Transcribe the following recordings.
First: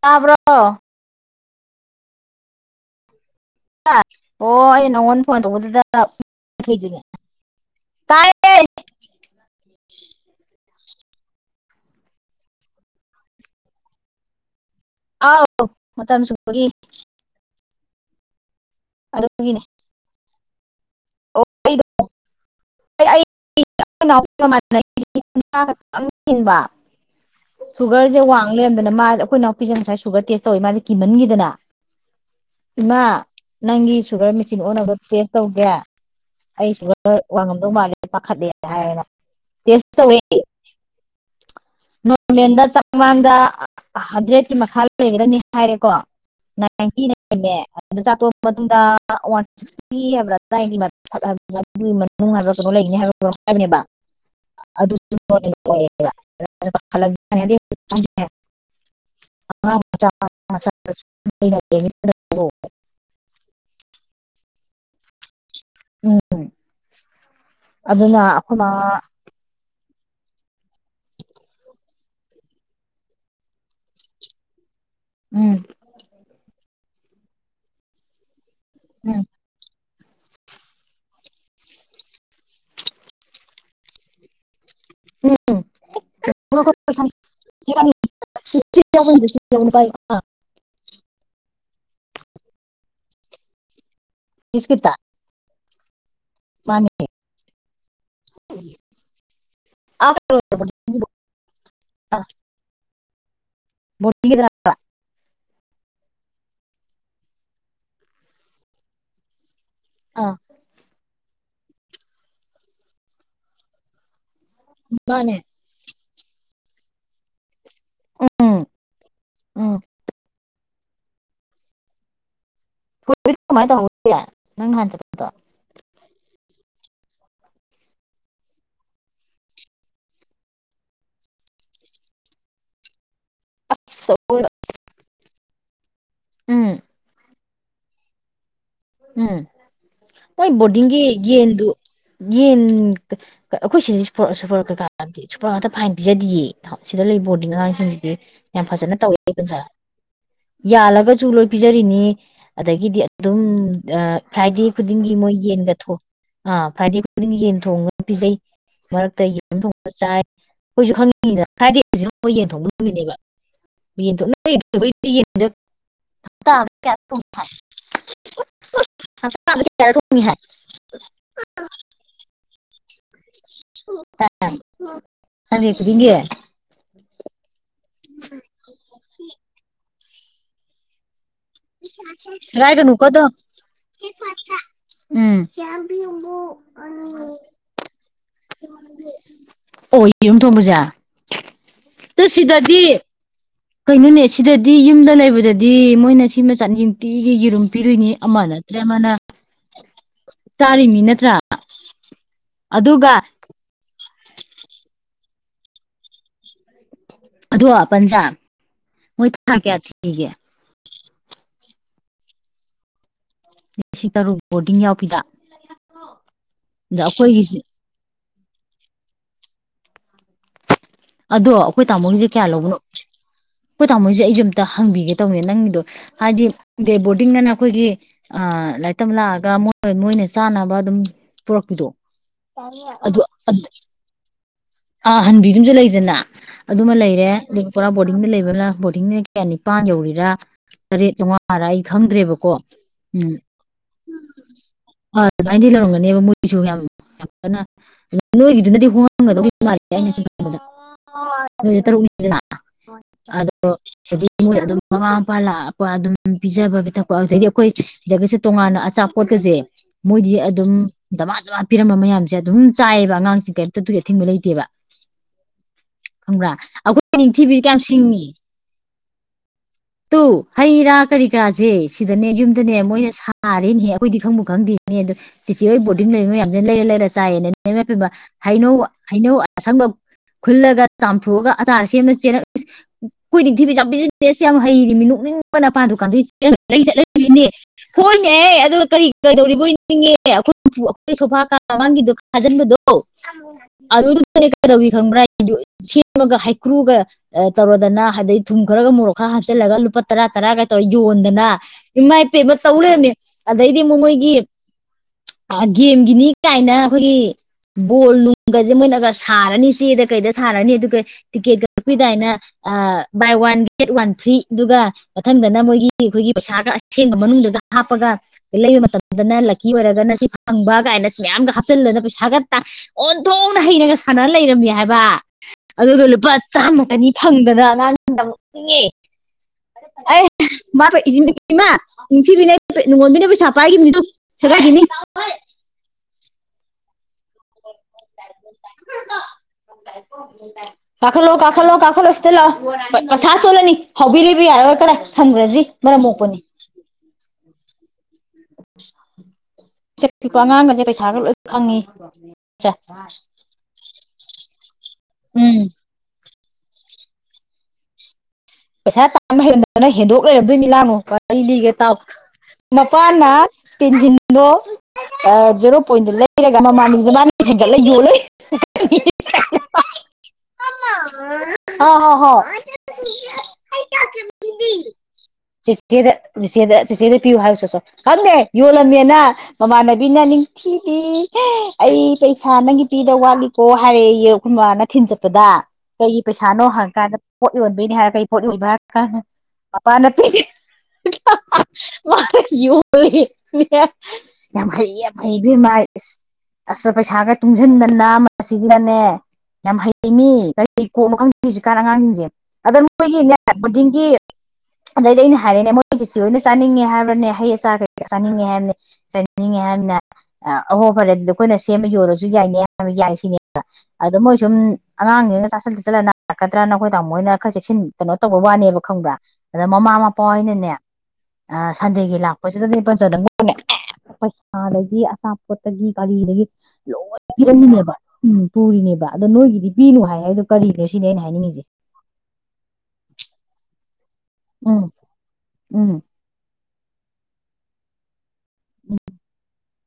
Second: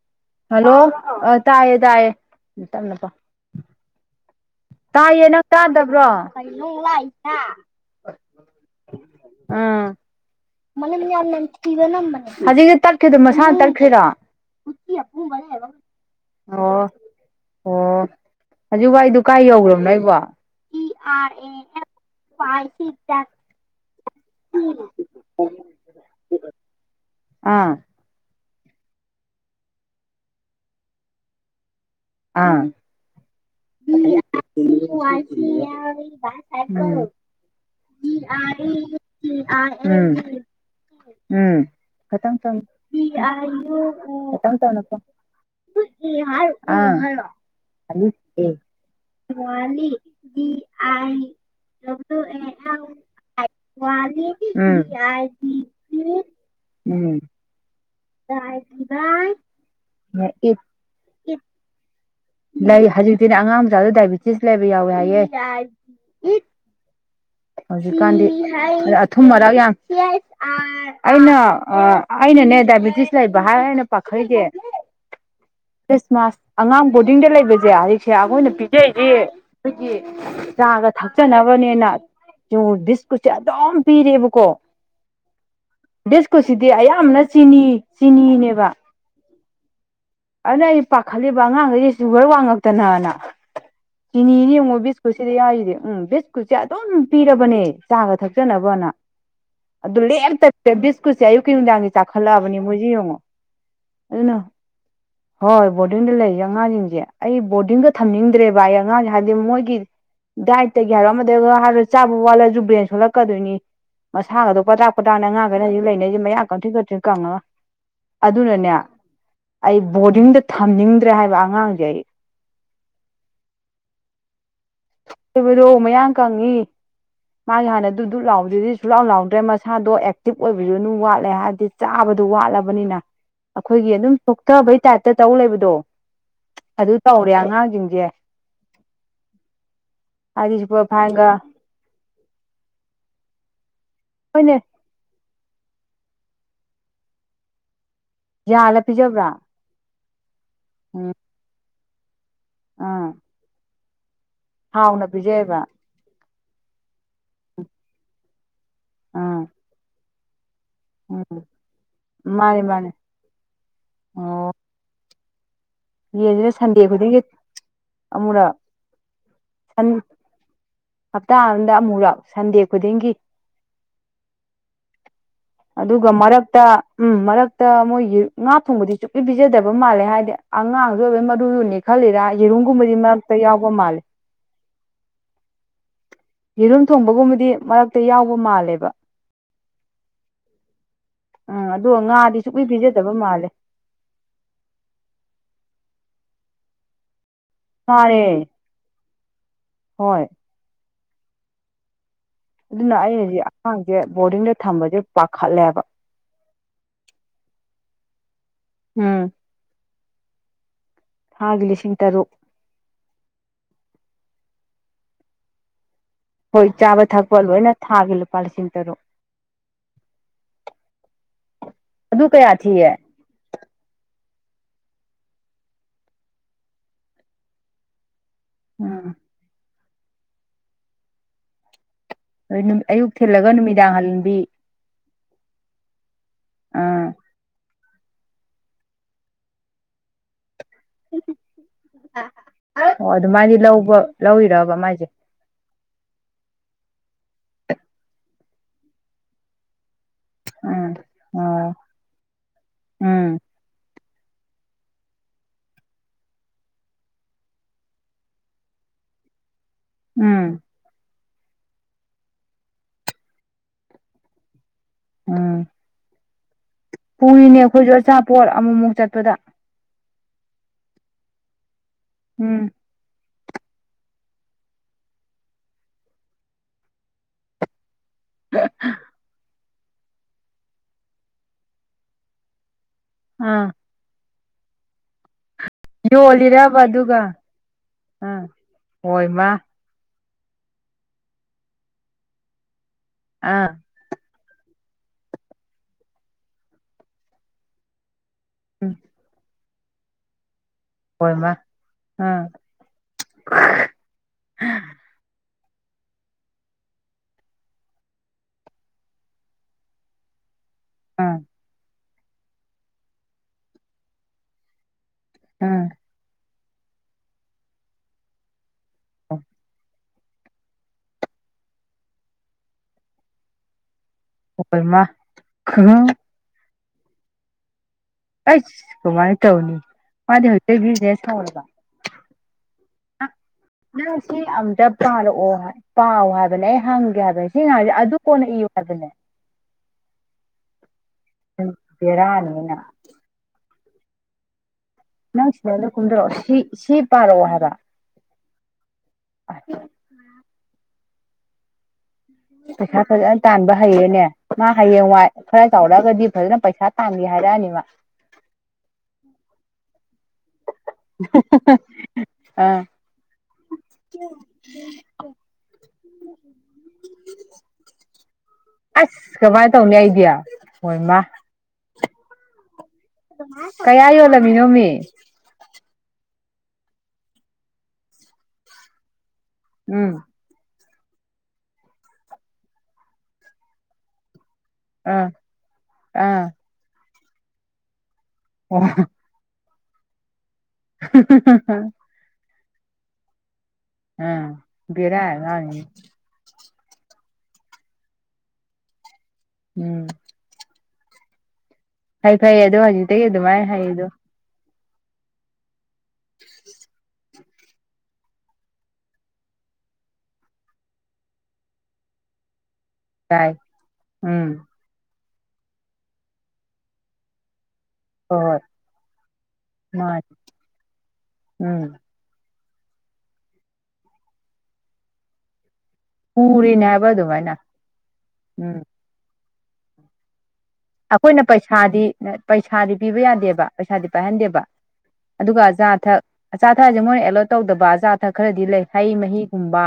ꯇꯥꯕ꯭ꯔꯣ ꯑꯣ ꯍꯜꯂꯣ ꯑ ꯇꯥꯏꯌꯦ ꯇꯥꯏꯌꯦ ꯇꯞꯅ ꯄ ꯑꯣ ꯑꯩ ꯅꯪꯉꯣꯟꯗ ꯐꯣꯟ ꯅꯪ ꯇꯥꯗꯕ꯭ꯔꯣ ꯇꯧꯕꯗꯨꯗꯅꯦ ꯇꯥꯏꯌꯦꯦ ꯑꯥ ꯤ ꯍꯧꯖꯤꯛꯁ ꯇꯠꯈꯦꯗꯣ ꯃꯁꯥꯅ ꯇꯠꯈ꯭ꯔꯦꯔꯣ ꯑꯣ ꯑꯥꯎ ꯃꯇꯝ ꯁꯨꯕꯒꯤ ꯑꯣ ꯍꯧꯖꯤꯛꯐ ꯑꯩꯗꯨ ꯀꯥꯏ ꯑꯗꯨꯒꯤꯅꯦ ꯌꯧꯈ꯭ꯔꯕꯣ ꯏꯕꯣꯥ ꯕ ꯑꯥ ꯁꯨꯒꯔꯁꯦ ꯋꯥꯡ ꯂꯩꯔꯝꯗꯅ ꯃꯥ ꯑꯩꯈꯣꯏ ꯅꯥꯎꯄꯤꯁꯦ ꯉꯁꯥꯏ ꯁꯨꯒꯔ ꯇꯦꯁ ꯇꯧꯋꯏ ꯃꯥꯁꯦ ꯀꯤꯃꯟꯈꯤꯗꯅ ꯑꯥ ꯃꯥ ꯅꯪꯒꯤ ꯁꯨꯒꯔ ꯃꯦꯆꯤꯟ ꯑꯣꯟꯅꯕ ꯇꯦꯁ ꯇꯧꯒꯦ ꯑꯩ ꯁꯨꯒꯔ ꯋꯥꯡꯉꯝꯗꯧ ꯃꯥꯜꯂꯤꯦ ꯄꯈ ꯍꯥꯏꯅꯁ ꯎꯝ ꯎꯝ ꯀ ꯇ ꯆꯥꯡꯃꯥꯡꯗ ꯀ ꯍꯟꯗ꯭ꯔꯦꯗꯀꯤ ꯇꯧꯅꯄ ꯅꯥꯏꯇꯤ ꯁꯦꯝꯃꯦ ꯆꯥꯊꯣꯛ ꯃꯇꯨꯡꯗ ꯋꯥꯟ ꯋꯥꯂꯤ ꯁꯤꯛꯁꯇꯤ ꯍꯥꯏꯕ꯭ꯔꯥ ꯗꯤ ꯑꯗꯨꯏ ꯑꯥꯏ ꯑꯗꯨꯒꯤ ꯗꯕ꯭ꯂꯤꯎ ꯃꯅꯨꯡ ꯍꯥꯏꯕ ꯑꯦ ꯀꯩꯅꯣ ꯑꯦꯜ ꯂꯩꯒꯅꯤ ꯍꯥꯏꯕ ꯑꯥꯏ ꯍꯥꯏꯕꯅꯦꯕ ꯋꯥꯂꯤ ꯎꯝ ꯗꯤ ꯑꯥꯏ ꯑꯗꯨꯕ ꯗꯤ ꯎꯝ ꯏꯠ [inaudible] [inaudible] ꯂꯩ ꯍꯧꯖꯤꯛꯇꯤꯅꯦ ꯑꯉꯥꯡ ꯃꯆꯥꯗ ꯗꯥꯏꯕꯤꯦꯇꯤꯁ ꯂꯩꯕ ꯌꯥꯎꯋꯦ ꯎꯝ ꯍꯥꯏꯌꯦꯦ ꯑꯗꯨꯅ ꯍꯧꯖꯤꯛꯀꯥꯟꯗꯤ ꯑꯩꯈꯣꯏ ꯃꯥ ꯑꯊꯨꯝ ꯃꯔꯛ ꯌꯥꯝ ꯑꯩꯅ ꯑꯩꯅꯅꯦ ꯗꯥꯏꯕꯦꯇꯤꯁ ꯂꯩꯕ ꯍꯥꯏꯅ ꯄꯥꯈꯩꯗꯦ ꯎꯝ ꯈ꯭ꯔꯤꯁꯃꯥꯁ ꯑꯉꯥꯡ ꯕꯣꯔꯗꯤꯡꯗ ꯂꯩꯕꯁꯦ ꯍꯧꯖꯤꯛꯁꯦ ꯑꯩꯈꯣꯏꯅ ꯄꯤꯖꯩꯁꯦ ꯑꯩꯈꯣꯏꯒꯤ ꯆꯥꯒ ꯊꯛꯆꯅꯕꯅꯦꯅ ꯆꯨꯔ ꯕꯤꯁꯀꯨꯠꯁꯦ ꯑꯗꯨꯝ ꯄꯤꯔꯤꯕꯀꯣ ꯕꯤꯁꯀꯨꯠꯁꯤꯗꯤ ꯑꯌꯥꯝꯅ ꯆꯤꯅꯤ ꯆꯤꯅꯤꯅꯦꯕ ꯀꯗꯁꯨ ꯂꯎꯅ ꯄꯥꯏ ꯑꯥ ꯑꯗꯨꯅ ꯑꯩ ꯄꯥꯈꯠꯂꯤꯕ ꯑꯉꯥꯡꯈꯩꯗꯤ ꯁꯨꯒꯔ ꯋꯥꯡꯉꯛꯇꯅꯅ ꯆꯤꯅꯤ ꯌꯦꯡꯉꯣ ꯕꯤꯁꯀꯨꯠ ꯁꯤꯗꯤ ꯌꯥꯎꯔꯤꯗꯤ ꯎꯝ ꯕꯤꯁꯀꯨꯠꯁꯦ ꯑꯗꯨꯝ ꯄꯤꯔꯕꯅꯦ ꯆꯥꯒ ꯊꯛꯆꯅꯕꯅ ꯑꯗꯨ ꯂꯦ ꯆꯠꯄ ꯕꯤꯁꯀꯨꯠꯁꯦ ꯑꯌꯨꯛꯀꯤ ꯅꯨꯡꯗꯥꯡꯒꯤ ꯆꯥꯛꯈꯠꯂꯛꯑꯕꯅꯤ ꯃꯣꯏꯦ ꯌꯦꯡꯉꯣ ꯑꯗꯨꯅ ꯣꯇꯤꯡꯒꯤ ꯍꯣꯏ ꯕꯣꯔꯗꯤꯡꯗ ꯂꯩꯔꯤꯁꯦ ꯑꯉꯥꯡꯁꯤꯡꯁꯦ ꯑꯩ ꯕꯣꯔꯗꯤꯡꯒ ꯊꯝꯅꯤꯡꯗ꯭ꯔꯦꯕ ꯑꯩ ꯑꯉꯥꯡꯁꯦ ꯍꯥꯏꯗꯤ ꯃꯣꯏꯒꯤ ꯎꯝ ꯗꯥꯏꯠꯇꯒꯤ ꯍꯥꯏꯔꯣ ꯑꯃꯗ ꯍꯥꯏꯔꯣ ꯆꯥꯕ ꯋꯥꯠꯂꯁꯨ ꯕ꯭ꯔꯦꯟ ꯁꯣꯂꯛꯀꯗꯣꯏꯅꯤ ꯃꯁꯥꯒꯗꯣ ꯄꯗꯥꯛ ꯄꯇꯥꯛꯅ ꯃꯥꯅꯦ ꯉꯥꯡꯈꯅ ꯍꯧꯖꯤꯛ ꯂꯩꯅꯩꯁꯦ ꯃꯌꯥꯝ ꯀꯛꯊꯤꯤꯟ ꯀꯥꯊꯤꯟ ꯀꯪꯉꯒ ꯎꯝ ꯑꯗꯨꯅꯅꯦ ꯎꯝ ꯑꯩ ꯕꯣꯔꯗꯤꯡꯗ ꯊꯝꯅꯤꯡꯗ꯭ꯔꯦ ꯍꯥꯏꯕ ꯑꯉꯥꯡꯁꯦ ꯑꯩ ꯀꯃꯥꯏ ꯇ ꯅꯪ ꯂꯥꯟꯁꯤꯦꯠꯇꯣ ꯊꯣꯏꯕꯗꯣ ꯃꯌꯥꯝ ꯀꯪꯉꯤ ꯃꯥꯒꯤ ꯍꯥꯟꯅꯗꯨ ꯗꯨꯠ ꯂꯥꯎꯕꯗꯨꯗꯤ ꯁꯨꯛꯂꯥꯎ ꯂꯥꯎꯗ꯭ꯔꯦ ꯃꯁꯥꯗꯣ ꯑꯦꯛꯇꯤꯚ ꯑꯣꯏꯕꯤꯁꯨꯅ ꯋꯥꯠꯂꯦ ꯍꯥꯏꯔꯗꯤ ꯆꯥꯕꯗ ꯋꯥꯠꯂꯕꯅꯤꯅ ꯑꯩꯈꯣꯏꯒꯤ ꯑꯗꯨꯝ ꯊꯣꯛꯣꯛꯊꯕꯩ ꯇꯥꯏꯞꯇ ꯇꯧ ꯂꯩꯕꯗꯣ ꯎꯝ ꯑꯗꯨ ꯇꯧꯔꯦ ꯑꯉꯥꯡꯁꯤꯡꯁꯦ ꯎꯝ ꯃꯣꯏ ꯍꯥꯏꯗꯤ ꯁꯨꯄꯔ ꯕꯣꯔꯗꯤꯡꯒꯤ ꯐꯥꯏꯟꯒ ꯌꯦꯟꯗꯨ ꯌꯦꯟ ꯑꯩꯈꯣꯏ ꯁꯤꯗ ꯄꯣꯔꯛꯑꯁꯨ ꯍꯣꯏꯅꯦ ꯄꯣꯔꯛꯀꯀꯥ ꯁꯨꯄꯔ ꯉꯥꯛꯇ ꯐꯥꯏꯟ ꯄꯤꯖꯗꯌꯦ ꯁꯤꯗ ꯂꯩꯕ ꯕꯣꯔꯗꯤ ꯑꯉꯥꯡꯁꯤꯡꯁꯤꯗꯤ ꯌꯥꯝ ꯌꯥꯜꯂ ꯐꯖꯅ ꯄꯤꯖꯕ꯭ꯔꯥ ꯇꯧꯋꯦ ꯀꯟꯖꯥ ꯎꯝ ꯌꯥꯜꯂꯒꯁꯨ ꯂꯣꯏ ꯄꯤꯖꯔꯤꯅꯤ ꯑꯗꯒꯤꯗꯤ ꯑꯥ ꯑꯗꯨꯝ ꯐ꯭ꯔꯥꯏꯗꯦ ꯍꯥꯎꯅ ꯈꯨꯗꯤꯡꯒꯤ ꯃꯣꯏ ꯄꯤꯖꯩꯑꯕ ꯌꯦꯟꯒꯊ ꯑ ꯐ꯭ꯔꯥꯏꯗꯦ ꯈꯨꯗꯤꯡ ꯌꯦꯟ ꯊꯣꯡꯉꯒ ꯄꯤꯖꯩ ꯃꯔꯛꯇ ꯑꯥ ꯌꯦꯟ ꯊꯣꯡꯕ ꯆꯥꯏ ꯑꯩꯈꯣꯏꯁꯨ ꯎꯝ ꯈꯪꯅꯤꯡꯉꯤꯗꯅ ꯍꯥꯏꯗꯤ ꯃꯥꯅꯦ ꯌꯦꯟꯊꯣꯛꯄ ꯃꯥꯅꯦ ꯅꯨꯃꯤꯅꯦꯕ ꯑꯣ ꯌꯦꯊꯣꯛ [unintelligible] ꯑꯃꯨꯔꯥ ꯍꯟ ꯍꯞꯇꯥ ꯑꯝꯗ ꯑꯃꯨꯔꯛ ꯁꯟꯗꯦ ꯈꯨꯗꯤꯡꯒꯤ ꯍꯥꯏ ꯁꯟꯗꯦ ꯈꯨꯗꯤꯡꯒꯤ ꯑꯗꯨꯒ ꯃꯔꯛꯇ ꯎꯝ ꯃꯔꯛꯇ ꯃꯣꯏꯒꯤ ꯉꯥ ꯊꯣꯡꯕꯗꯤ ꯆꯨꯞ ꯄꯤ ꯄꯤꯖꯗꯕ ꯃꯥꯜꯂꯦ ꯍꯥꯏꯗꯤ ꯑꯉꯥꯡꯁꯨ ꯑꯣꯏ [unintelligible] [unintelligible] ꯈꯜꯂꯤꯔꯥ ꯌꯦꯔꯨꯝ ꯒꯨꯝꯕꯗꯤ ꯁꯦꯒꯥꯏꯒꯅꯨꯀꯣ ꯑꯗꯣ ꯃꯔꯛꯇ ꯌꯥꯎꯕ ꯃꯥꯜꯂꯦ [unintelligible] ꯎꯝ ꯌꯦꯔꯨꯝ ꯊꯣꯡꯕꯒꯨꯝꯕꯗꯤ ꯃꯔꯛꯇ ꯌꯥꯎꯕ [unintelligible] ꯑꯣ ꯌꯦꯔꯨꯝ ꯊꯣꯡꯕꯖꯦ ꯎꯝ ꯑꯗꯨꯒ ꯉꯥꯗꯤ ꯁꯨꯛ ꯄꯤ ꯄꯤꯖꯗꯕ ꯃꯥꯜꯂꯦ ꯀꯩꯅꯣꯅꯦ ꯁꯤꯗꯗꯤ ꯌꯨꯝꯗ ꯂꯩꯕꯗꯗꯤ ꯃꯣꯏꯅ ꯁꯤ ꯃꯆꯥꯠ [unintelligible] ꯇꯤꯒꯤ ꯌꯦꯔꯨꯝ ꯄꯤꯔꯨꯏꯅꯤ ꯃꯥꯅꯦ ꯑꯃ ꯅꯠꯇ꯭ꯔꯦ ꯑꯃꯅ ꯍꯣꯏ ꯇꯥꯔꯤꯝꯅꯤ ꯅꯠꯇ꯭ꯔꯥ ꯑꯗꯨꯅ ꯑꯩ ꯑꯗꯨꯒ ꯒꯖꯤ ꯑꯉꯥꯡꯁꯦ ꯕꯣꯔꯗꯤꯡꯗ ꯊꯝꯕꯁꯦ ꯄꯥꯈꯠꯂꯦꯕꯥ ꯑꯗꯣ ꯄꯟꯖꯥ ꯎꯝ ꯃꯣꯏ ꯊꯥ ꯀꯌꯥ ꯊꯤꯒꯦ ꯊꯥꯒꯤ ꯂꯤꯁꯤꯡ ꯇꯔꯨꯛ [unintelligible] ꯇꯔꯨꯛ ꯕꯣꯔꯗꯤꯡ ꯌꯥꯎꯕꯤꯗ ꯍꯣꯏ ꯆꯥꯕ ꯑꯗ ꯊꯛꯄ ꯑꯩꯈꯣꯏꯒꯤꯁꯤ ꯂꯣꯏꯅ ꯊꯥꯒꯤ ꯂꯨꯄꯥ ꯂꯤꯁꯤꯡ ꯇꯔꯨꯛ ꯑꯗꯣ ꯑꯈꯣꯏ ꯑꯗꯨ ꯇꯥꯃꯣꯒꯤꯁꯦ ꯀꯌꯥ ꯂꯧꯕꯅꯣ ꯊꯤꯌꯦ ꯈꯣꯏ ꯇꯥꯃꯣꯁꯦ ꯑꯩꯁꯨ ꯑꯝꯇ ꯍꯪꯕꯤꯒꯦ ꯇꯧꯕꯅꯦ ꯅꯪꯒꯤꯗꯣ ꯍꯥꯏꯗꯤ ꯗꯦ ꯕꯣꯔꯗꯤꯡꯅ ꯑꯩꯈꯣꯏꯒꯤ ꯑ ꯂꯥꯏꯔꯤꯛ ꯇꯝꯕ ꯎꯝ ꯂꯥꯛ ꯑꯒ ꯃꯣꯏ ꯃꯣꯏꯅ ꯆꯥꯅꯕ ꯗꯨꯝ ꯄꯨꯔꯛꯄꯤꯗꯣ [unintelligible] ꯑꯌꯨꯛ ꯊꯤꯜꯂꯒ ꯅꯨꯃꯤꯗꯥꯡ ꯍꯟꯕꯤ ꯑ ꯍꯟꯕꯤꯗꯨꯝꯁꯨ ꯂꯩꯗꯅ ꯑꯗꯨꯃ ꯑꯥ ꯂꯩꯔꯦ [unintelligible] ꯄꯨꯔꯥ ꯕꯣꯔꯗꯤꯡꯗ ꯂꯩꯕꯅ ꯕꯣꯔꯗꯤꯡꯅ ꯀꯌꯥ ꯅꯤꯄꯥꯟ ꯌꯧꯔꯤꯔꯥ ꯇꯔꯦꯠ ꯆꯝ [unintelligible] ꯔ ꯑꯩ ꯈꯪꯗ꯭ꯔꯦꯕꯀꯣ ꯑꯣ ꯎꯝ ꯑꯗꯨꯃꯥꯏꯗꯤ ꯂꯧꯕ ꯂꯧꯔꯤꯔꯕ ꯃꯥꯏꯁꯦ [unintelligible] ꯑꯗꯨꯃꯥꯏꯅꯗꯤ ꯂꯧꯔꯝꯒꯅꯦꯕ ꯃꯣꯏꯒꯤꯁꯨ ꯌꯥꯝ ꯌꯥꯝ ꯀꯟꯅ ꯅꯣꯏꯒꯤꯗꯨꯅꯗꯤ ꯍꯣꯡꯉꯝꯒꯗꯧ [unintelligible] ꯎꯝ ꯑꯣ [unintelligible] ꯇꯔꯨꯛꯅꯤ ꯎꯝ [unintelligible] ꯃꯣꯏ ꯑꯗꯨꯝ ꯃꯃꯥ ꯃꯄꯥ ꯂꯥꯛꯑꯄ ꯑꯗꯨꯝ ꯄꯤꯖꯕ ꯕꯤꯊꯛꯄ [unintelligible] ꯑꯈꯣꯏ [unintelligible] ꯗꯒꯤꯁꯨ ꯇꯣꯉꯥꯟꯅ ꯑꯆꯥꯄꯣꯠꯀꯁꯦ ꯃꯣꯏꯗꯤ ꯎꯝ ꯑꯗꯨꯝ ꯗꯃꯥ ꯗꯃꯥ ꯄꯤꯔꯝꯕ ꯃꯌꯥꯝꯖꯦ ꯑꯗꯨꯝ ꯆꯥꯏꯌꯦꯕꯥ ꯑꯉꯥꯡꯁꯤ [unintelligible] ꯑꯊꯤꯡꯕ ꯂꯩ ꯇꯦꯕꯥ ꯎꯝ [unintelligible] ꯕ꯭ꯔꯥ ꯑꯈꯣꯏ ꯅꯤꯡꯊꯤ ꯄꯨꯔꯤꯅꯦ [unintelligible] ꯀꯌꯥꯝ ꯑꯩꯈꯣꯏꯁꯨ ꯁꯤꯡꯉꯤ ꯑꯆꯥꯄꯣꯠ ꯑꯃꯨꯛꯃꯨꯛ ꯆꯠꯄꯗ ꯇꯨ ꯍꯩ ꯔꯥ ꯀꯔꯤ ꯀꯔꯥꯁꯦ ꯁꯤꯗꯅꯦ ꯎꯝ ꯌꯨꯝꯗꯅꯦ ꯃꯣꯏꯅ ꯁꯥ [unintelligible] ꯔꯦꯅꯤꯍꯦ ꯑꯩꯈꯣꯏꯗꯤ ꯈꯪꯕꯨ ꯈꯪꯗꯦꯅꯦ ꯗꯣ ꯆꯦꯆꯦ ꯍꯣꯏ ꯕꯣꯔꯗꯤꯡ ꯂꯩꯕ ꯃꯌꯥꯝꯅ ꯂꯩꯔ ꯂꯩꯔ ꯆꯥꯏꯌꯦꯅꯦ ꯍꯩꯅꯧ ꯍꯩꯅꯧ ꯑꯁꯪꯕ ꯈꯨꯜꯂꯒ ꯆꯥꯝꯊꯣ ꯑꯒ ꯑꯆꯥꯔ ꯁꯦꯝꯅ ꯆꯦꯔꯡ [unintelligible] ꯑꯥ ꯅꯤꯡꯊꯤꯕꯤꯁꯦ ꯌꯥꯝ ꯕꯤꯖꯤ ꯅꯦꯁ ꯌꯥꯝ ꯍꯩꯔꯤ [unintelligible] ꯅꯣꯛꯅꯤꯡ [unintelligible] ꯄꯥꯟ ꯗꯨꯀꯥꯟꯗꯒꯤ ꯆꯦꯔꯡꯒ ꯌꯣꯜꯂꯤꯔꯕ ꯂꯩ ꯑꯗꯨꯒ ꯆꯠꯍꯜꯂꯤꯅꯦ ꯍꯣꯜꯅꯦ ꯑꯥ ꯑꯗꯨꯒ ꯀꯔꯤ ꯍꯣꯏ ꯃꯥ ꯀꯩꯗꯧꯔꯤ [unintelligible] ꯏꯪꯉꯦ ꯑꯈꯣꯏ [unintelligible] ꯑꯈꯣꯏ ꯁꯣꯐꯥ [unintelligible] ꯖꯤꯟꯕꯗꯣ ꯑ [unintelligible] ꯍꯩꯀꯔꯨꯒꯥ ꯇꯧꯔꯗꯅ [unintelligible] ꯊꯨꯝ ꯈꯔꯒ ꯎꯝ ꯃꯣꯔꯣꯛ ꯈ꯭ꯔ ꯍꯥꯞꯆꯤꯜꯂꯒ ꯂꯨꯄꯥ ꯇꯔꯥ ꯇꯔꯥꯒ ꯇꯧꯔ ꯍꯣꯏ ꯌꯣꯟꯗꯅ ꯃꯥ ꯏꯃꯥꯏ ꯑꯥ ꯄꯦꯝꯃ ꯇꯧ ꯂꯩꯔꯝꯃꯦ ꯑꯗꯩꯗꯤ ꯃ ꯨꯃꯣꯏꯒꯤ꯫ ꯑ ꯒꯦꯝꯒꯤꯅꯤ ꯀꯥꯏꯅ ꯈꯣꯏꯒꯤ ꯕꯣꯜ ꯅꯨꯡ꯫ ꯨꯒꯁꯦ ꯃꯣꯏꯅꯒ ꯁꯥꯔꯅꯤ ꯆꯦꯗꯥ ꯀꯩꯗ ꯁꯥꯔꯅꯤ ꯑꯗꯨꯒ ꯑꯥ ꯇꯤꯛꯀꯦꯠꯒ ꯗꯥꯏꯅ ꯑ ꯕꯥꯏ ꯋꯟ ꯒꯦꯠ ꯋꯟ ꯊ꯭ꯔꯤ ꯗꯨꯒ ꯃꯊꯪꯗꯅ ꯑꯥ ꯃꯣꯏꯒꯤ꯫ ꯒꯤ ꯄꯩꯁꯥꯒ ꯑꯁꯦꯡꯕ ꯃꯅꯨꯡꯗꯨꯗ ꯍꯥꯞꯄꯒ ꯂꯩꯕ ꯃꯇꯝꯗꯅ ꯂꯛꯀꯤ ꯑꯣꯏꯔꯒꯅ ꯁꯤ꯫ ꯐꯪꯕ ꯀꯥꯏꯅꯁꯨ ꯃꯌꯥꯝꯒ ꯍꯥꯞꯆꯤꯜꯂꯅ ꯄꯩꯁꯥꯒ ꯇꯥꯟ ꯑꯣꯟꯊꯣꯛꯅ ꯍꯩꯅ ꯂꯩꯔꯝꯃꯤ ꯍꯣꯏ ꯍꯥꯏꯕ ꯃꯥ ꯑꯗꯨꯗꯨ ꯂꯨꯄꯥ ꯇꯅꯤ ꯐꯪꯗꯅ ꯑꯉꯥꯡ ꯑꯩꯁ ꯀꯃꯥꯏ ꯇꯧꯅꯤ꯫ ꯃꯥꯗꯤ ꯍꯧꯖꯤꯛꯇꯩ ꯕꯤꯖꯤꯅꯦꯁ ꯍꯧꯔꯕ ꯄꯩꯁꯥ ꯄꯥꯏꯒꯤꯝꯅꯦ ꯇꯨ꯫ ꯅꯪ ꯁꯤ ꯁꯦꯒꯥꯏꯒꯤꯅꯤ꯫ ꯑꯝꯇ ꯄꯥꯔꯛꯑꯣ ꯍꯥꯏ ꯄꯥꯎ ꯍꯥꯏꯕꯅꯦ ꯑꯩ ꯍꯪꯒꯦ ꯍꯥꯏꯕꯅꯦ ꯁꯤ ꯉ ꯍꯥꯏꯁꯦ ꯑꯗꯨ ꯀꯣꯟꯅ ꯏꯌꯨ ꯍꯥꯏꯕꯅꯦ꯫ ꯀꯥꯈ ꯂꯣ ꯀꯥꯈ ꯂꯣ ꯀꯥꯈꯜꯁꯇ ꯂꯑꯣ ꯕꯦꯔꯥꯅꯤꯅ ꯄꯁꯥ ꯆꯣꯜꯂꯅꯤ ꯍꯥꯎꯤ ꯂꯩꯕ ꯌꯥꯔꯔꯣꯏ ꯀꯗꯥꯥꯏ ꯅꯪ ꯁꯤꯗꯩꯗ ꯀꯨꯝꯊꯔꯛꯑꯣ ꯁꯤ ꯁꯤ ꯄꯥꯔꯛꯑꯣ ꯍꯥꯏꯕ ꯆ ꯄꯤꯛꯄ ꯑꯉꯥꯡꯒꯁꯦ ꯄꯩꯁꯥ ꯈꯔ ꯂꯣꯏꯅ ꯈꯪꯉꯤ꯫ ꯄꯩꯁꯥ ꯐꯖꯅ ꯇꯥꯟꯕ ꯍꯩꯌꯦꯅꯦ ꯃꯥ ꯍꯌꯦꯡꯋꯥꯏ ꯎꯝ ꯈꯔ ꯆꯥꯎꯔꯛꯑꯒꯗꯤ ꯐꯖꯅ ꯄꯩꯁꯥ ꯇꯥꯟꯒꯦ ꯍꯥꯏꯔꯑꯅꯤ ꯫ ꯄꯩꯁꯥ ꯇꯥ ꯍꯦꯟꯗꯅ ꯍꯦꯟꯗꯣꯛ ꯂꯩꯔꯝꯗꯣꯏ ꯃꯤ ꯂꯥꯡꯃꯣ ꯀ ꯂꯤꯒꯦ ꯇꯥꯎ ꯑꯥ ꯅꯨꯄꯥꯅ ꯇꯦꯟꯁꯤꯟꯗꯑꯣ꯫ ꯖꯦꯔꯣ ꯄꯣꯏꯟꯗ ꯂꯩꯔꯒ ꯃꯃꯅꯤꯡꯗ ꯃꯥꯦꯟꯒꯠꯂ ꯌꯣꯂꯣꯏ꯫ ꯑꯁ ꯀꯃꯥꯏꯅ ꯇꯧꯅꯤ ꯑꯩꯗꯤ ꯃꯣꯏꯃ ꯑ ꯍ ꯍ- ꯀꯌꯥ ꯌꯣꯜꯂꯝꯃꯤꯅꯣ ꯃꯤ꯫ ꯗꯦ ꯆꯆꯦꯗ ꯆꯤꯆꯦꯗ ꯄꯤꯌꯨ ꯍꯥꯏꯔꯨ ꯆꯁꯨ ꯈꯪꯗꯦ ꯌꯣꯜꯂꯝꯃꯦꯅ ꯎꯝ ꯃꯃꯥꯟꯅꯕꯤꯅ ꯅꯤꯡ ꯁꯤꯗꯤ ꯑꯩ ꯄꯩꯁꯥ ꯅꯪꯒꯤ ꯄꯤꯗ ꯋꯥꯠꯂꯤꯀꯣ ꯍꯥꯏꯔꯛꯦ ꯃꯅꯥ ꯊꯤꯟ ꯑꯥ ꯆꯠꯄꯗ ꯀꯩ ꯑꯥ ꯄꯩꯁꯥꯅꯣ ꯍꯪꯉꯀꯥꯟꯗ ꯄꯣꯠ ꯌꯣꯟꯕꯣꯏꯅꯤ ꯍꯥꯏꯔ ꯀꯩ ꯄꯣꯠ ꯌꯣꯟꯕ ꯑꯣ ꯍꯥꯏꯔ ꯀꯥꯟꯗ ꯑꯄꯥꯅꯠꯇꯤ꯫ [inaudible] ꯃꯥ ꯌꯝ ꯑꯥ ꯌꯥꯝ ꯍꯩ ꯌꯥꯝ ꯕꯦꯔꯥ ꯍꯩꯕꯤ ꯑꯉꯥꯡꯅꯤ ꯃꯥꯥꯕꯦꯝꯃ ꯑꯁ ꯄꯩꯁꯥꯒ ꯇꯨꯡꯁꯤꯟꯗꯅ ꯃꯁꯤꯒꯤꯅꯅꯦ ꯌꯥꯝ ꯎꯝ ꯍꯩꯩ ꯃꯤ ꯀꯔꯤ ꯀꯣꯛ ꯁꯤꯁꯨ ꯀꯅ ꯉꯥꯡꯁꯤꯡꯁꯦ꯫ ꯐꯩ ꯐꯩ ꯑꯗꯣ ꯍꯧꯖꯤꯛꯇꯒꯤ ꯑꯩꯒꯤ ꯑꯗꯨꯃꯥꯏꯅ ꯕꯨꯗꯤꯡꯒꯤ ꯍꯩꯗꯣ ꯑꯗꯩꯗ ꯑꯩꯅ ꯍꯥꯏꯔꯅꯦ ꯃꯣꯏꯁ ꯁꯤ ꯂꯣꯏꯅ ꯆꯥꯅꯤꯡꯉꯦ ꯍꯥꯏꯕ꯭ꯔꯅꯦ ꯍꯩ ꯑꯆꯥ ꯆꯥꯅꯤꯡꯉꯦ ꯍꯥꯏꯕꯅꯤ ꯆꯥꯅꯤꯡꯉꯦ ꯍꯥꯏꯕꯅꯤꯅ ꯑꯍꯣ ꯐꯔꯦ ꯑꯗꯨꯗ ꯑꯩꯈꯣꯏꯅ ꯁꯦꯝꯕ ꯌꯣꯜꯂꯁꯨ ꯌꯥꯏꯅꯤ꯫ ꯌꯥꯏ ꯁꯤꯅꯦꯕ ꯑ ꯃꯣꯏ ꯎꯝ ꯁꯨꯝ ꯑꯉꯥꯡꯅꯤꯅ ꯆꯥꯁꯤꯟ ꯇꯆꯜꯂ ꯅꯥꯔꯛꯀꯗ꯭ꯔꯥ ꯅꯈꯣꯏ ꯇꯥ ꯃꯣꯏ ꯈꯔꯠ ꯆꯦꯛꯁꯤꯟ ꯀꯩꯅꯣ ꯇꯧꯕ ꯍꯣꯏ ꯍꯣꯏ ꯋꯥꯅꯦꯕ ꯈꯪꯕ꯭ꯔꯥ ꯑꯗ ꯃꯃꯥ ꯃꯄꯥ ꯃꯥꯅꯤ ꯍꯣꯏꯅꯅꯦ ꯎꯝ ꯁꯟꯗꯦꯒꯤ ꯂꯥꯛꯄ ꯄꯅꯦ ꯄꯅꯦ ꯄꯩꯁꯥꯩꯗꯤ ꯑꯁꯥ ꯄꯣꯠꯇꯒꯤ ꯒꯥꯔꯤꯗꯒꯤ ꯄꯨꯔꯤꯅꯦ ꯍꯥꯏꯕ ꯂꯣꯏ ꯑꯗꯨꯃꯥꯏꯅ ꯄꯤꯔꯝꯃꯤꯅꯦꯕ ꯎꯝ ꯄꯨꯔꯤꯅꯦꯕ ꯑꯗꯣ ꯅꯣꯏꯒꯤꯗꯤ ꯄꯤꯅꯨ ꯍꯥꯏ ꯑꯗꯣ ꯀꯔꯤ ꯂꯩ꯫ ꯑꯩꯈꯣꯏꯅ ꯄꯩꯁꯥꯗꯤ ꯄꯩꯁꯥꯗꯤ ꯄꯤꯕ ꯌꯥꯗꯦꯕ꯫ ꯄꯩꯁꯥꯗꯤ ꯄꯥꯏꯍꯟꯗꯦꯕ ꯎꯝ ꯑꯗꯨꯒ ꯑꯆꯥ ꯎꯝ ꯑꯊꯛ ꯑꯆꯥ ꯑꯊꯛꯁꯦ ꯃꯣꯏꯅ ꯑꯦꯂꯣꯠ ꯇꯧꯗꯕ ꯑꯆꯥ ꯑꯊꯛ ꯊꯛ ꯈꯔꯗꯤ ꯂꯩ ꯍꯩ ꯃꯍꯤꯒꯨꯝꯕ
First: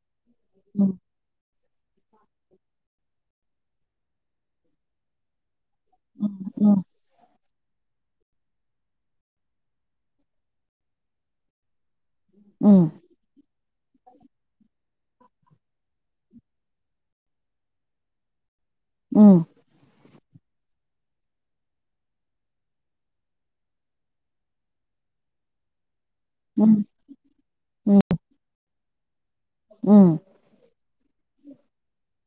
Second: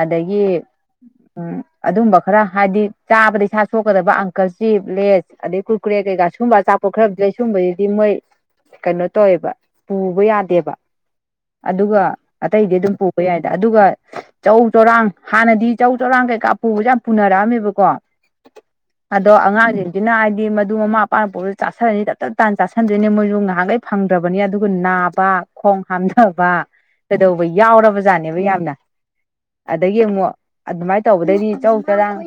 ꯑꯗꯒꯤ ꯎꯝ ꯎꯝ ꯑꯗꯨꯝꯕ ꯈꯔ ꯍꯥꯏꯗꯤ ꯆꯥꯕꯗ ꯏꯁꯥ ꯁꯣꯛꯀꯗꯕ ꯑꯪꯀꯜ ꯆꯤꯞ ꯂꯦꯁ ꯑꯗꯩ ꯀ ꯀꯀ꯭ꯔꯦ ꯀꯩꯀꯥ ꯁꯨꯝꯕ ꯎꯝ ꯑꯆꯥꯄ ꯈꯔꯗꯤ ꯂꯩ꯫꯫ ꯁꯨꯝꯕꯕꯁꯤꯗꯤ ꯃꯣꯏ ꯀꯩꯅꯣ ꯇꯧꯋꯦꯕ ꯄꯨꯕ ꯌꯥꯗꯦꯕ ꯑꯗꯨꯒ ꯑꯇꯩꯗꯤ ꯎꯝ ꯑꯗꯨꯝ ꯄꯨꯕ ꯌꯥꯏꯗ ꯑꯗꯨꯒ ꯆꯧ ꯆꯧꯔꯥꯡ ꯍꯥꯟꯅꯗꯤ ꯆꯧ ꯆꯧꯔꯥꯡ ꯀꯩꯀꯥ ꯄꯨꯕꯁ ꯌꯥꯝ ꯄꯨꯅꯔꯛꯑꯝꯃꯦꯕꯀꯣ [inaudible] ꯑꯗꯣ ꯑꯉꯥꯡꯁꯤꯡꯁꯤꯅ ꯍꯥꯏꯗꯤ ꯃꯗꯨ ꯃꯃꯥ ꯃꯄꯥꯅ ꯄꯨꯔꯩ ꯆꯥꯥꯁꯜꯂꯅꯤ ꯇꯞ ꯇꯞ ꯇꯥꯅ ꯆꯥꯥꯁꯟꯗꯣꯏꯅꯦ ꯃꯣꯏꯁꯨ ꯉꯍꯥꯡꯒꯩ ꯐꯪꯗ꯭ꯔꯕꯅꯤ ꯑꯗꯨꯒ ꯅꯥꯕ ꯈꯣꯡ ꯍꯥꯝꯊꯕ ꯎꯝ ꯀꯩꯗꯧꯕ ꯌꯥꯎꯔꯕꯖꯥꯠꯅꯦꯕ ꯌꯥꯝꯅ ꯑꯗꯒꯤ ꯎꯝ ꯑꯃꯨꯛ ꯑꯗꯨꯃꯥꯏꯅ ꯇꯧꯕꯗꯩꯗꯤ ꯆꯧ ꯆꯔꯥꯡ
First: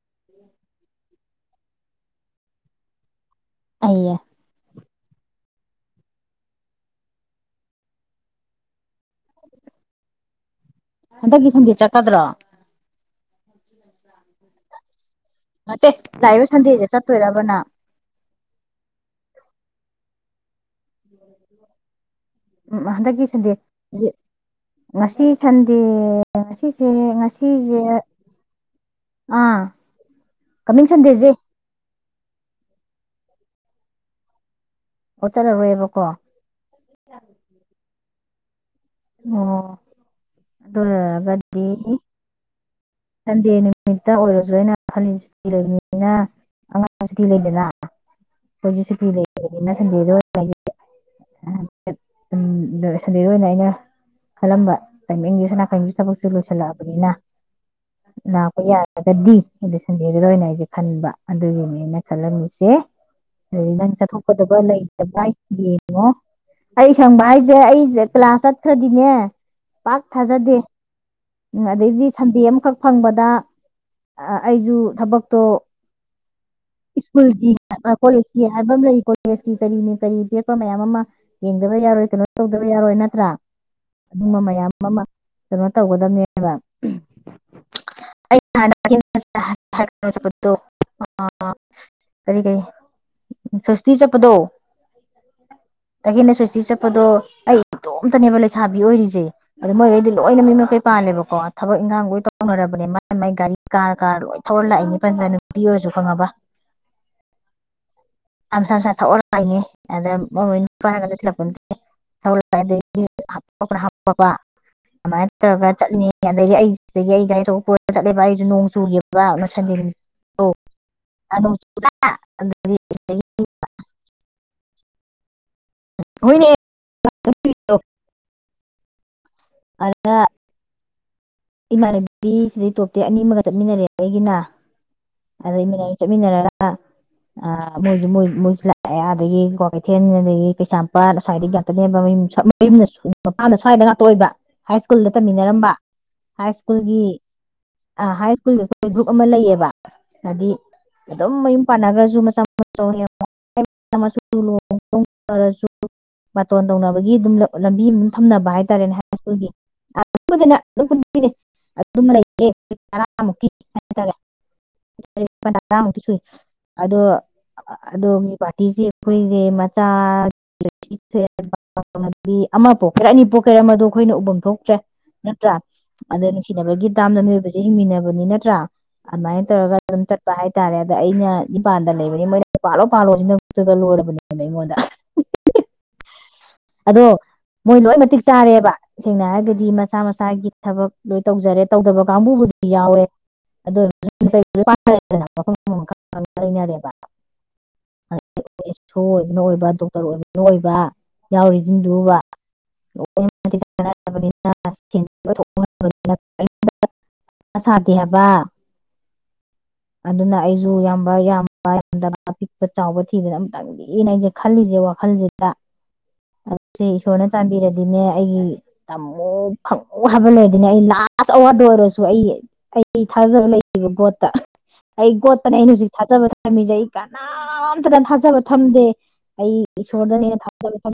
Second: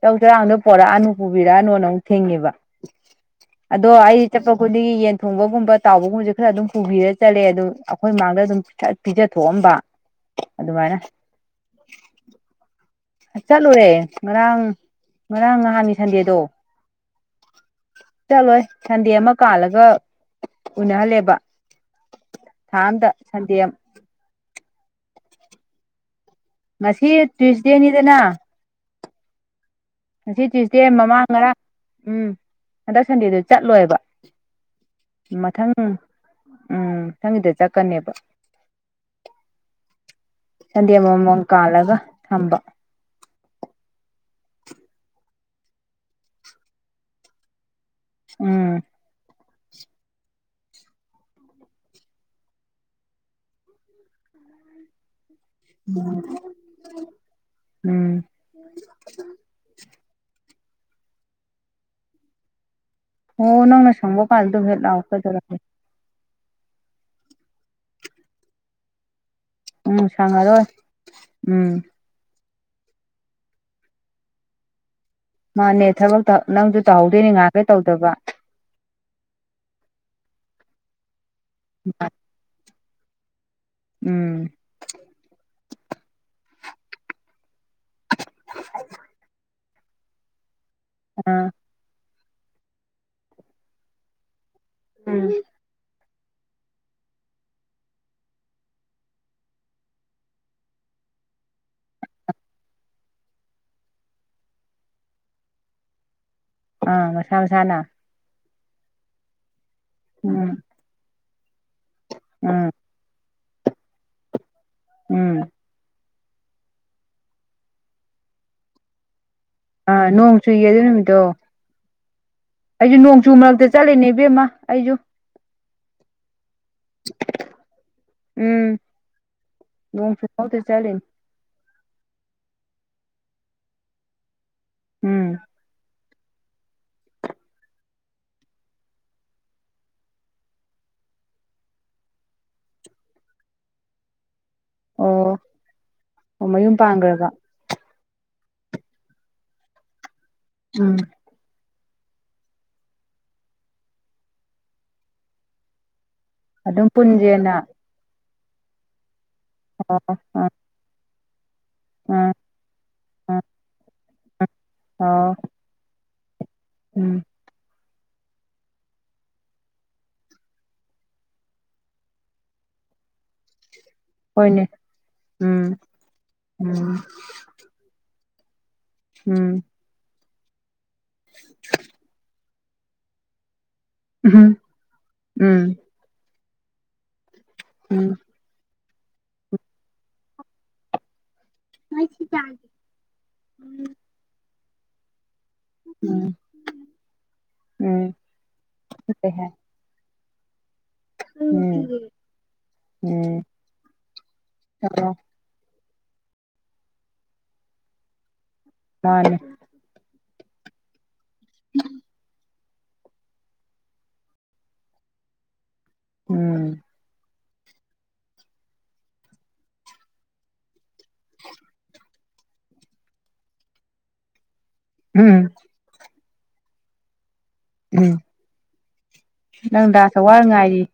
ꯆꯧ ꯆꯔꯥꯡꯗꯣ ꯄꯣꯔꯛꯑꯅꯤ꯫ ꯄꯨꯕꯤꯔꯛꯑꯅꯨꯅ ꯑꯃꯨꯛ ꯊꯤꯡꯉꯤꯕ ꯑꯗꯣ ꯑꯩꯌꯦ ꯑꯩ ꯆꯠꯄ ꯈꯨꯗꯤꯡꯒꯤ ꯌꯦꯟ ꯊꯣꯡꯕꯒꯨꯝꯕ ꯇꯥꯎꯕꯒꯨꯝꯕꯁꯦ ꯈꯔ ꯑꯗꯨꯝ ꯄꯨꯕꯤꯔ ꯆꯠꯂꯦ ꯑꯗꯨꯝ ꯑꯩꯈꯣꯏ ꯃꯃꯥꯡꯗ ꯑꯗꯨꯝ ꯄꯤꯖꯊꯣꯛꯑꯝꯕ ꯑꯗꯨꯃꯥꯏꯅ꯫ ꯍꯟꯗꯛꯀꯤ ꯁꯟꯗꯦ ꯆꯠꯀꯗ꯭ꯔꯣ꯫ ꯆꯠꯂꯨꯔꯦ ꯉꯔꯥꯡ ꯉꯔꯥꯡ ꯉꯍꯥꯟ ꯅꯠꯇꯦ ꯂꯥꯛꯏꯕ ꯁꯟꯗꯦꯁꯦ ꯆꯠꯇꯣꯏꯔꯕ ꯅ꯫ ꯆꯠꯂꯣꯏ ꯁꯟꯗꯦ ꯑꯃ ꯀꯥꯜꯂꯒ ꯎꯅꯍꯜꯂꯦꯕ꯫ ꯊꯥ ꯎꯝ ꯑꯝꯗ ꯍꯟꯗꯛꯀꯤ ꯁꯟꯗꯦ ꯒꯤ ꯉꯁꯤ ꯁꯟꯗꯦ ꯉꯁꯤꯁꯦ ꯉꯁꯤ ꯉꯁꯤꯁꯦ ꯇ꯭ꯋꯏꯁꯗꯦꯅꯤꯗꯅ ꯑꯥ ꯉꯁꯤ ꯀꯃꯤꯡ ꯇ꯭ꯌꯨꯁꯗꯦ ꯃꯃꯥꯡ ꯁꯟꯗꯦꯁꯦ ꯉꯔꯥ ꯎꯝ ꯍꯟꯗꯛ ꯁꯟꯗꯦꯗꯨ ꯆꯠꯂꯣꯏꯕ꯫ ꯑꯣ ꯒꯤ ꯃꯊꯪ ꯎꯝ ꯆꯠꯂꯔꯣꯏꯕꯀꯣ ꯑꯣ ꯃꯊꯪꯒꯤꯗ ꯆꯠꯀꯅꯦꯕ꯫ ꯑꯗꯨ ꯁꯟꯗꯦ ꯑꯃꯃꯝ ꯑꯣꯏꯔꯒꯗꯤ ꯀꯥꯜꯂꯒ ꯊꯝꯕ꯫ ꯁꯟꯗꯦ ꯅꯨꯃꯤꯠꯇ ꯑꯣꯏꯔꯁꯨ ꯑꯩꯅ [inaudible] ꯂꯩꯕꯅꯤꯅ ꯑꯉꯥꯡ ꯁꯨꯇꯤ ꯂꯩꯗꯅ꯫ ꯎꯝ [inaudible] ꯎ ꯁꯟꯗꯦꯗ ꯑꯣꯏꯅ ꯑꯩꯅ ꯈꯜꯂꯝꯕ ꯇꯥꯏꯃꯤꯡꯁ [inaudible] ꯊꯕꯛꯁꯨ ꯂꯣꯏꯁꯤꯜꯂꯛꯑꯕꯅꯤꯅ꯫ ꯎꯝ ꯂꯥꯛꯄ ꯌꯥꯔꯒꯗꯤ ꯑꯗ ꯁꯟꯗꯦꯗꯨꯗ ꯑꯣꯏꯅ ꯑꯩꯁꯦ ꯈꯟꯕ ꯑꯗꯨꯒꯤꯅꯦ ꯑꯩꯅ ꯈꯜꯂꯝꯃꯤꯁꯦ꯫ ꯑꯣ ꯑꯗꯨꯗꯤ ꯅꯪꯅ ꯅꯪ ꯁꯪꯕ ꯀꯥꯟꯗ ꯆꯠꯊꯣꯛꯀꯗꯕ ꯑꯗꯨꯝ ꯍꯦꯛ ꯂꯥꯛꯑꯣ ꯂꯩꯇꯕꯥꯏ ꯀꯩꯗꯧꯔꯒꯦ ꯌꯦ꯫ ꯑꯣ ꯑꯩ ꯁꯪꯕ ꯍꯥꯏꯁꯦ ꯑꯩꯁꯦ ꯀ꯭ꯂꯥꯁ ꯆꯠꯈ꯭ꯔꯗꯤꯅꯦ ꯄꯥꯛ ꯎꯝ ꯊꯥꯖꯗꯦ꯫ ꯁꯪꯉꯔꯣꯏ ꯎ ꯎꯝ ꯑꯗꯩꯗꯤ ꯁꯟꯗꯦ ꯑꯃꯈꯛ ꯐꯪꯕꯗ ꯑꯩꯁꯨ ꯊꯕꯛ ꯃꯥꯅꯦ ꯊꯕꯛꯇ ꯅꯪꯁꯨ ꯇꯧꯍꯧꯗꯣꯏꯅꯤ ꯉꯥꯏꯍꯥꯛ ꯀꯩ ꯇꯧꯗꯕ꯫ ꯅꯤ ꯍꯥꯏꯕ ꯑꯃ ꯂꯩ ꯀꯣꯂꯦꯖ ꯀꯔꯤꯅꯤ ꯀꯔꯤ ꯄꯦꯄ ꯃꯌꯥꯝ ꯑꯃ ꯌꯦꯡꯗꯕ ꯌꯥꯔꯣꯏ ꯀꯩꯅꯣ꯫ ꯇꯧꯗꯕ ꯌꯥꯔꯣꯏ ꯅꯠꯇ꯭ꯔꯥ ꯎꯝ ꯑꯗꯨꯕ ꯃꯌꯥꯝ ꯑꯃ ꯀꯩꯅꯣ ꯇꯧꯒ [inaudible] ꯑꯥ [inaudible] ꯎꯝ꯫ ꯇꯒꯅ ꯁꯣꯏꯆ ꯆꯠꯄꯗꯣ ꯑꯩ ꯏꯇꯣꯝꯇꯅꯦꯕ ꯂꯩꯁꯥꯕꯤ ꯑꯣꯏꯔꯤꯁꯦ꯫ ꯑꯗ ꯃꯣꯏꯈꯩꯗꯤ ꯂꯣꯏꯅ ꯃꯤꯃꯩ ꯄꯥꯜꯂꯦꯕꯀꯣ ꯊꯕꯛ ꯏꯪꯈꯥꯡ ꯂꯣꯏ ꯇꯧꯅꯔꯕꯅꯦ ꯃꯥꯏ ꯃꯥꯏ ꯒꯥꯔꯤ ꯀꯥꯔ ꯀꯥꯔ ꯂꯣꯏ ꯊꯧꯔꯂꯥꯛꯏꯅꯤ ꯄꯟꯖ ꯕꯤ ꯑꯣꯏꯔꯁꯨ ꯈꯪꯉꯕ꯫ ꯑꯥ ꯃꯁꯥ ꯃꯁꯥꯅ꯫ ꯑ ꯃꯁꯥ ꯃꯁꯥ ꯊꯧꯔ ꯂꯥꯛꯏꯅꯤ ꯑꯗ ꯎꯝ ꯃꯃꯣꯏ ꯅꯨꯄꯥ꯫ ꯎꯝ ꯎꯝ [inaudible] [inaudible] [inaudible] ꯑꯥ ꯅꯣꯡ ꯆꯨꯏꯌꯦ ꯑꯗꯨ ꯅꯨꯃꯤꯠꯇꯣ [inaudible] ꯑꯩꯁꯨ ꯅꯣꯡꯆꯨ ꯃꯔꯛꯇ ꯆꯠꯂꯤꯅꯦ ꯏꯕꯦꯝꯃ ꯑꯩꯁꯨ꯫ [inaudible] ꯈꫭꯡꯁꯨ ꯆꯠꯂꯤꯅꯤ꯫ ꯏꯃꯥꯟꯅꯕꯤꯁꯤꯗꯩ ꯇꯣꯞꯇꯤ ꯑꯅꯤꯃꯒ ꯆꯠꯃꯤꯟꯅꯔꯦ ꯑꯩꯒꯤꯅ ꯎꯝ ꯑꯗ ꯆꯠꯃꯤꯟꯅꯔꯒ [inaudible] ꯃꯌꯨꯝꯅ [inaudible] ꯃꯄꯥꯟꯗ ꯁ꯭ꯋꯥꯏꯗ ꯉꯥꯛꯇ ꯑꯣꯏꯕ ꯍꯥꯏ ꯁ꯭ꯀꯨꯜꯗ ꯑꯣ ꯇꯝꯃꯤꯟꯅꯔꯝꯕ꯫ ꯑꯣ ꯍꯥꯏ ꯃꯌꯨꯝ ꯁ꯭ꯀꯨꯜꯒꯤ ꯄꯥꯟꯈ꯭ꯔꯕ ꯑ ꯍꯥꯏ ꯁ꯭ꯀꯨꯜꯒꯤ ꯑꯩꯈꯣꯏ ꯒ꯭ꯔꯨꯞ ꯑꯃ ꯂꯩꯌꯦꯕ ꯍꯥꯏꯗꯤ ꯎꯝ꯫ ꯑꯗꯨꯝ ꯃꯌꯨꯝ ꯄꯥꯟꯅꯈ꯭ꯔꯁꯨ [inaudible] ꯑꯣꯏꯔꯁꯨ ꯃꯡꯕꯥꯔꯇꯣꯟ ꯇꯧꯅꯕꯒꯤ ꯑꯗꯨꯝ ꯂꯝꯕꯤ ꯑꯃ ꯑꯗꯨꯝ ꯊꯝꯅꯕ ꯍꯥꯏꯇꯥꯔꯦꯅꯦ ꯍꯥꯏ ꯁ꯭ꯀꯨꯜꯒꯤ꯫ ꯑꯣ ꯑ [unintelligible] ꯑꯗꯨꯝ ꯂꯩꯌ‌ꯦ ꯑ ꯇꯔꯥꯃꯨꯛꯀꯤ ꯍꯥꯏꯇꯥꯔꯦ ꯑꯣ [unintelligible] ꯇꯔꯥꯃꯨꯛꯇꯤ ꯁꯨꯏ ꯑꯗꯣ ꯎꯝ ꯑꯗꯣꯝꯒꯤꯄꯥꯥꯔꯇꯤꯁꯦ ꯑꯩꯈꯣꯏꯌ‌ꯦ ꯃꯆꯥ [unintelligible] ꯑꯃꯇ‌ꯣ ꯀꯔ ꯑꯅꯤꯄꯣꯛ ꯀꯩꯔ ꯃꯗꯣ ꯑꯩꯈꯣꯏꯅ ꯎꯕꯪ ꯍꯣꯏꯅꯦ ꯊꯣꯛꯇ꯭ꯔꯦ ꯅꯠꯇ꯭ꯔꯥ ꯎꯝ ꯑꯗꯣ ꯅꯨꯡꯁꯤꯅꯕꯒꯤ ꯎꯝ ꯇꯥꯝꯗ ꯃꯤꯑꯣꯏꯕꯁꯤ ꯍꯤꯡꯃꯤꯟꯅꯕꯅꯤ ꯅꯠꯇ꯭ꯔꯥ ꯑꯗꯨꯃꯥꯏꯅ ꯎꯝ ꯇꯧꯔꯒ ꯑꯗꯨꯝ ꯆꯠꯄ ꯍꯥꯏꯇꯥꯔꯦ ꯑꯗ ꯑꯩꯅ ꯅꯤꯄꯥꯟꯗ ꯂꯩꯕꯅꯤ ꯃ ꯄꯥꯂꯣ ꯄꯜꯣ ꯏꯅ ꯑꯃꯨꯛꯇ‌ꯣꯏꯕ ꯂ‌ꯣꯏꯔꯕ ꯎꯍꯨꯝ ꯎꯝ ꯑꯗꯣ ꯃꯣꯏ ꯂꯣꯏ ꯎꯝ ꯃꯇꯤꯛ ꯆꯥꯔꯦꯕ ꯁꯦꯡꯅ ꯍꯥꯏꯔꯒꯗꯤ ꯃꯁꯥ ꯃꯁꯥꯒꯤ ꯊꯕꯛ ꯂꯣꯏ ꯇꯧꯖꯔꯦ ꯇꯧꯗꯕ ꯀꯥꯡꯕꯨꯕꯨꯗꯤ ꯌꯥꯎꯋꯦ ꯑꯗꯨ [unintelligible] ꯑꯦꯁ ꯑꯣ ꯀꯩ ꯑꯣꯏꯕꯅ ꯍꯥꯏ ꯑꯣꯏꯕ ꯗꯣꯛꯇꯔ ꯑꯣꯏꯕꯅ ꯑꯣꯏꯕ ꯎꯝ ꯌꯥꯎꯔꯤꯁꯤꯡꯗꯨꯕ ꯎꯝ ꯑꯣ [unintelligible] [unintelligible] ꯁꯥꯗꯦ ꯍꯥꯏꯕ ꯃꯥꯅꯦ ꯑꯗꯨꯅ ꯑꯩꯁꯨ ꯌꯥꯝꯕ ꯌꯥꯝꯌꯥꯝꯕ ꯌꯥꯝꯗꯕ ꯆꯥꯎꯕ ꯊꯤꯗꯅ ꯑꯃꯝꯇꯪꯗꯤꯅ ꯑꯩꯁꯦ ꯈꯜꯂꯤꯁꯦ ꯋꯥꯈꯜꯁꯤꯗ ꯎꯝ ꯏꯁꯣꯔꯅ ꯆꯥꯟꯕꯤꯔꯗꯤꯅꯦ ꯑꯩꯒꯤ ꯇꯝꯃꯨ ꯐꯪꯉꯨ ꯍꯥꯏꯕ ꯂꯩꯔꯗꯤꯅꯦ ꯑꯩ ꯂ ꯑꯁ ꯑꯋꯥꯗ ꯑꯣꯏꯔꯁꯨ ꯑꯩ ꯑꯩ ꯊꯥꯖꯕ ꯂꯩꯌꯦꯕ ꯕꯣꯠꯇ ꯑꯩ ꯎꯝ ꯒꯣꯠꯇꯅꯦ ꯑꯩꯅ ꯍꯧꯖꯤꯛ ꯊꯥꯖꯕ ꯊꯝꯃꯤꯖꯩ ꯑꯩ ꯀꯟꯥꯝ ꯑꯝꯇꯇ ꯎꯝ ꯊꯥꯖꯕ ꯊꯝꯗꯦ ꯑꯩ ꯅꯪ ꯗꯥ ꯏꯁꯣꯔꯗꯅꯦꯅ ꯑꯩ ꯁꯋꯥꯔ ꯊꯥꯖꯕ ꯉꯥꯏꯔꯤ ꯊ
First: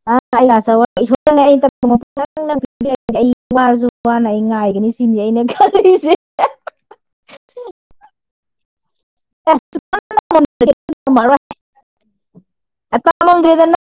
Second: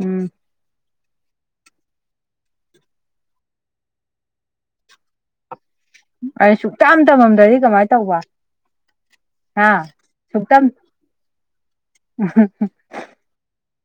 [unintelligible] ꯎꯝ [unintelligible] ꯑꯩ ꯋꯥꯔꯁꯨ ꯋꯥꯅ ꯑꯩ ꯉꯥꯏꯒꯅꯤ ꯁꯤꯅꯤ ꯑꯩꯅ ꯈ [unintelligible] ꯑꯩ ꯁꯨꯛꯛꯇꯝ ꯇꯝꯃꯝꯗ꯭ꯔꯗꯤ ꯀꯃꯥꯏꯅ ꯇꯧꯕ ꯑꯥ ꯁꯨꯨꯞꯇꯝ ꯇꯝꯃꯝꯗꯔꯦꯗꯅ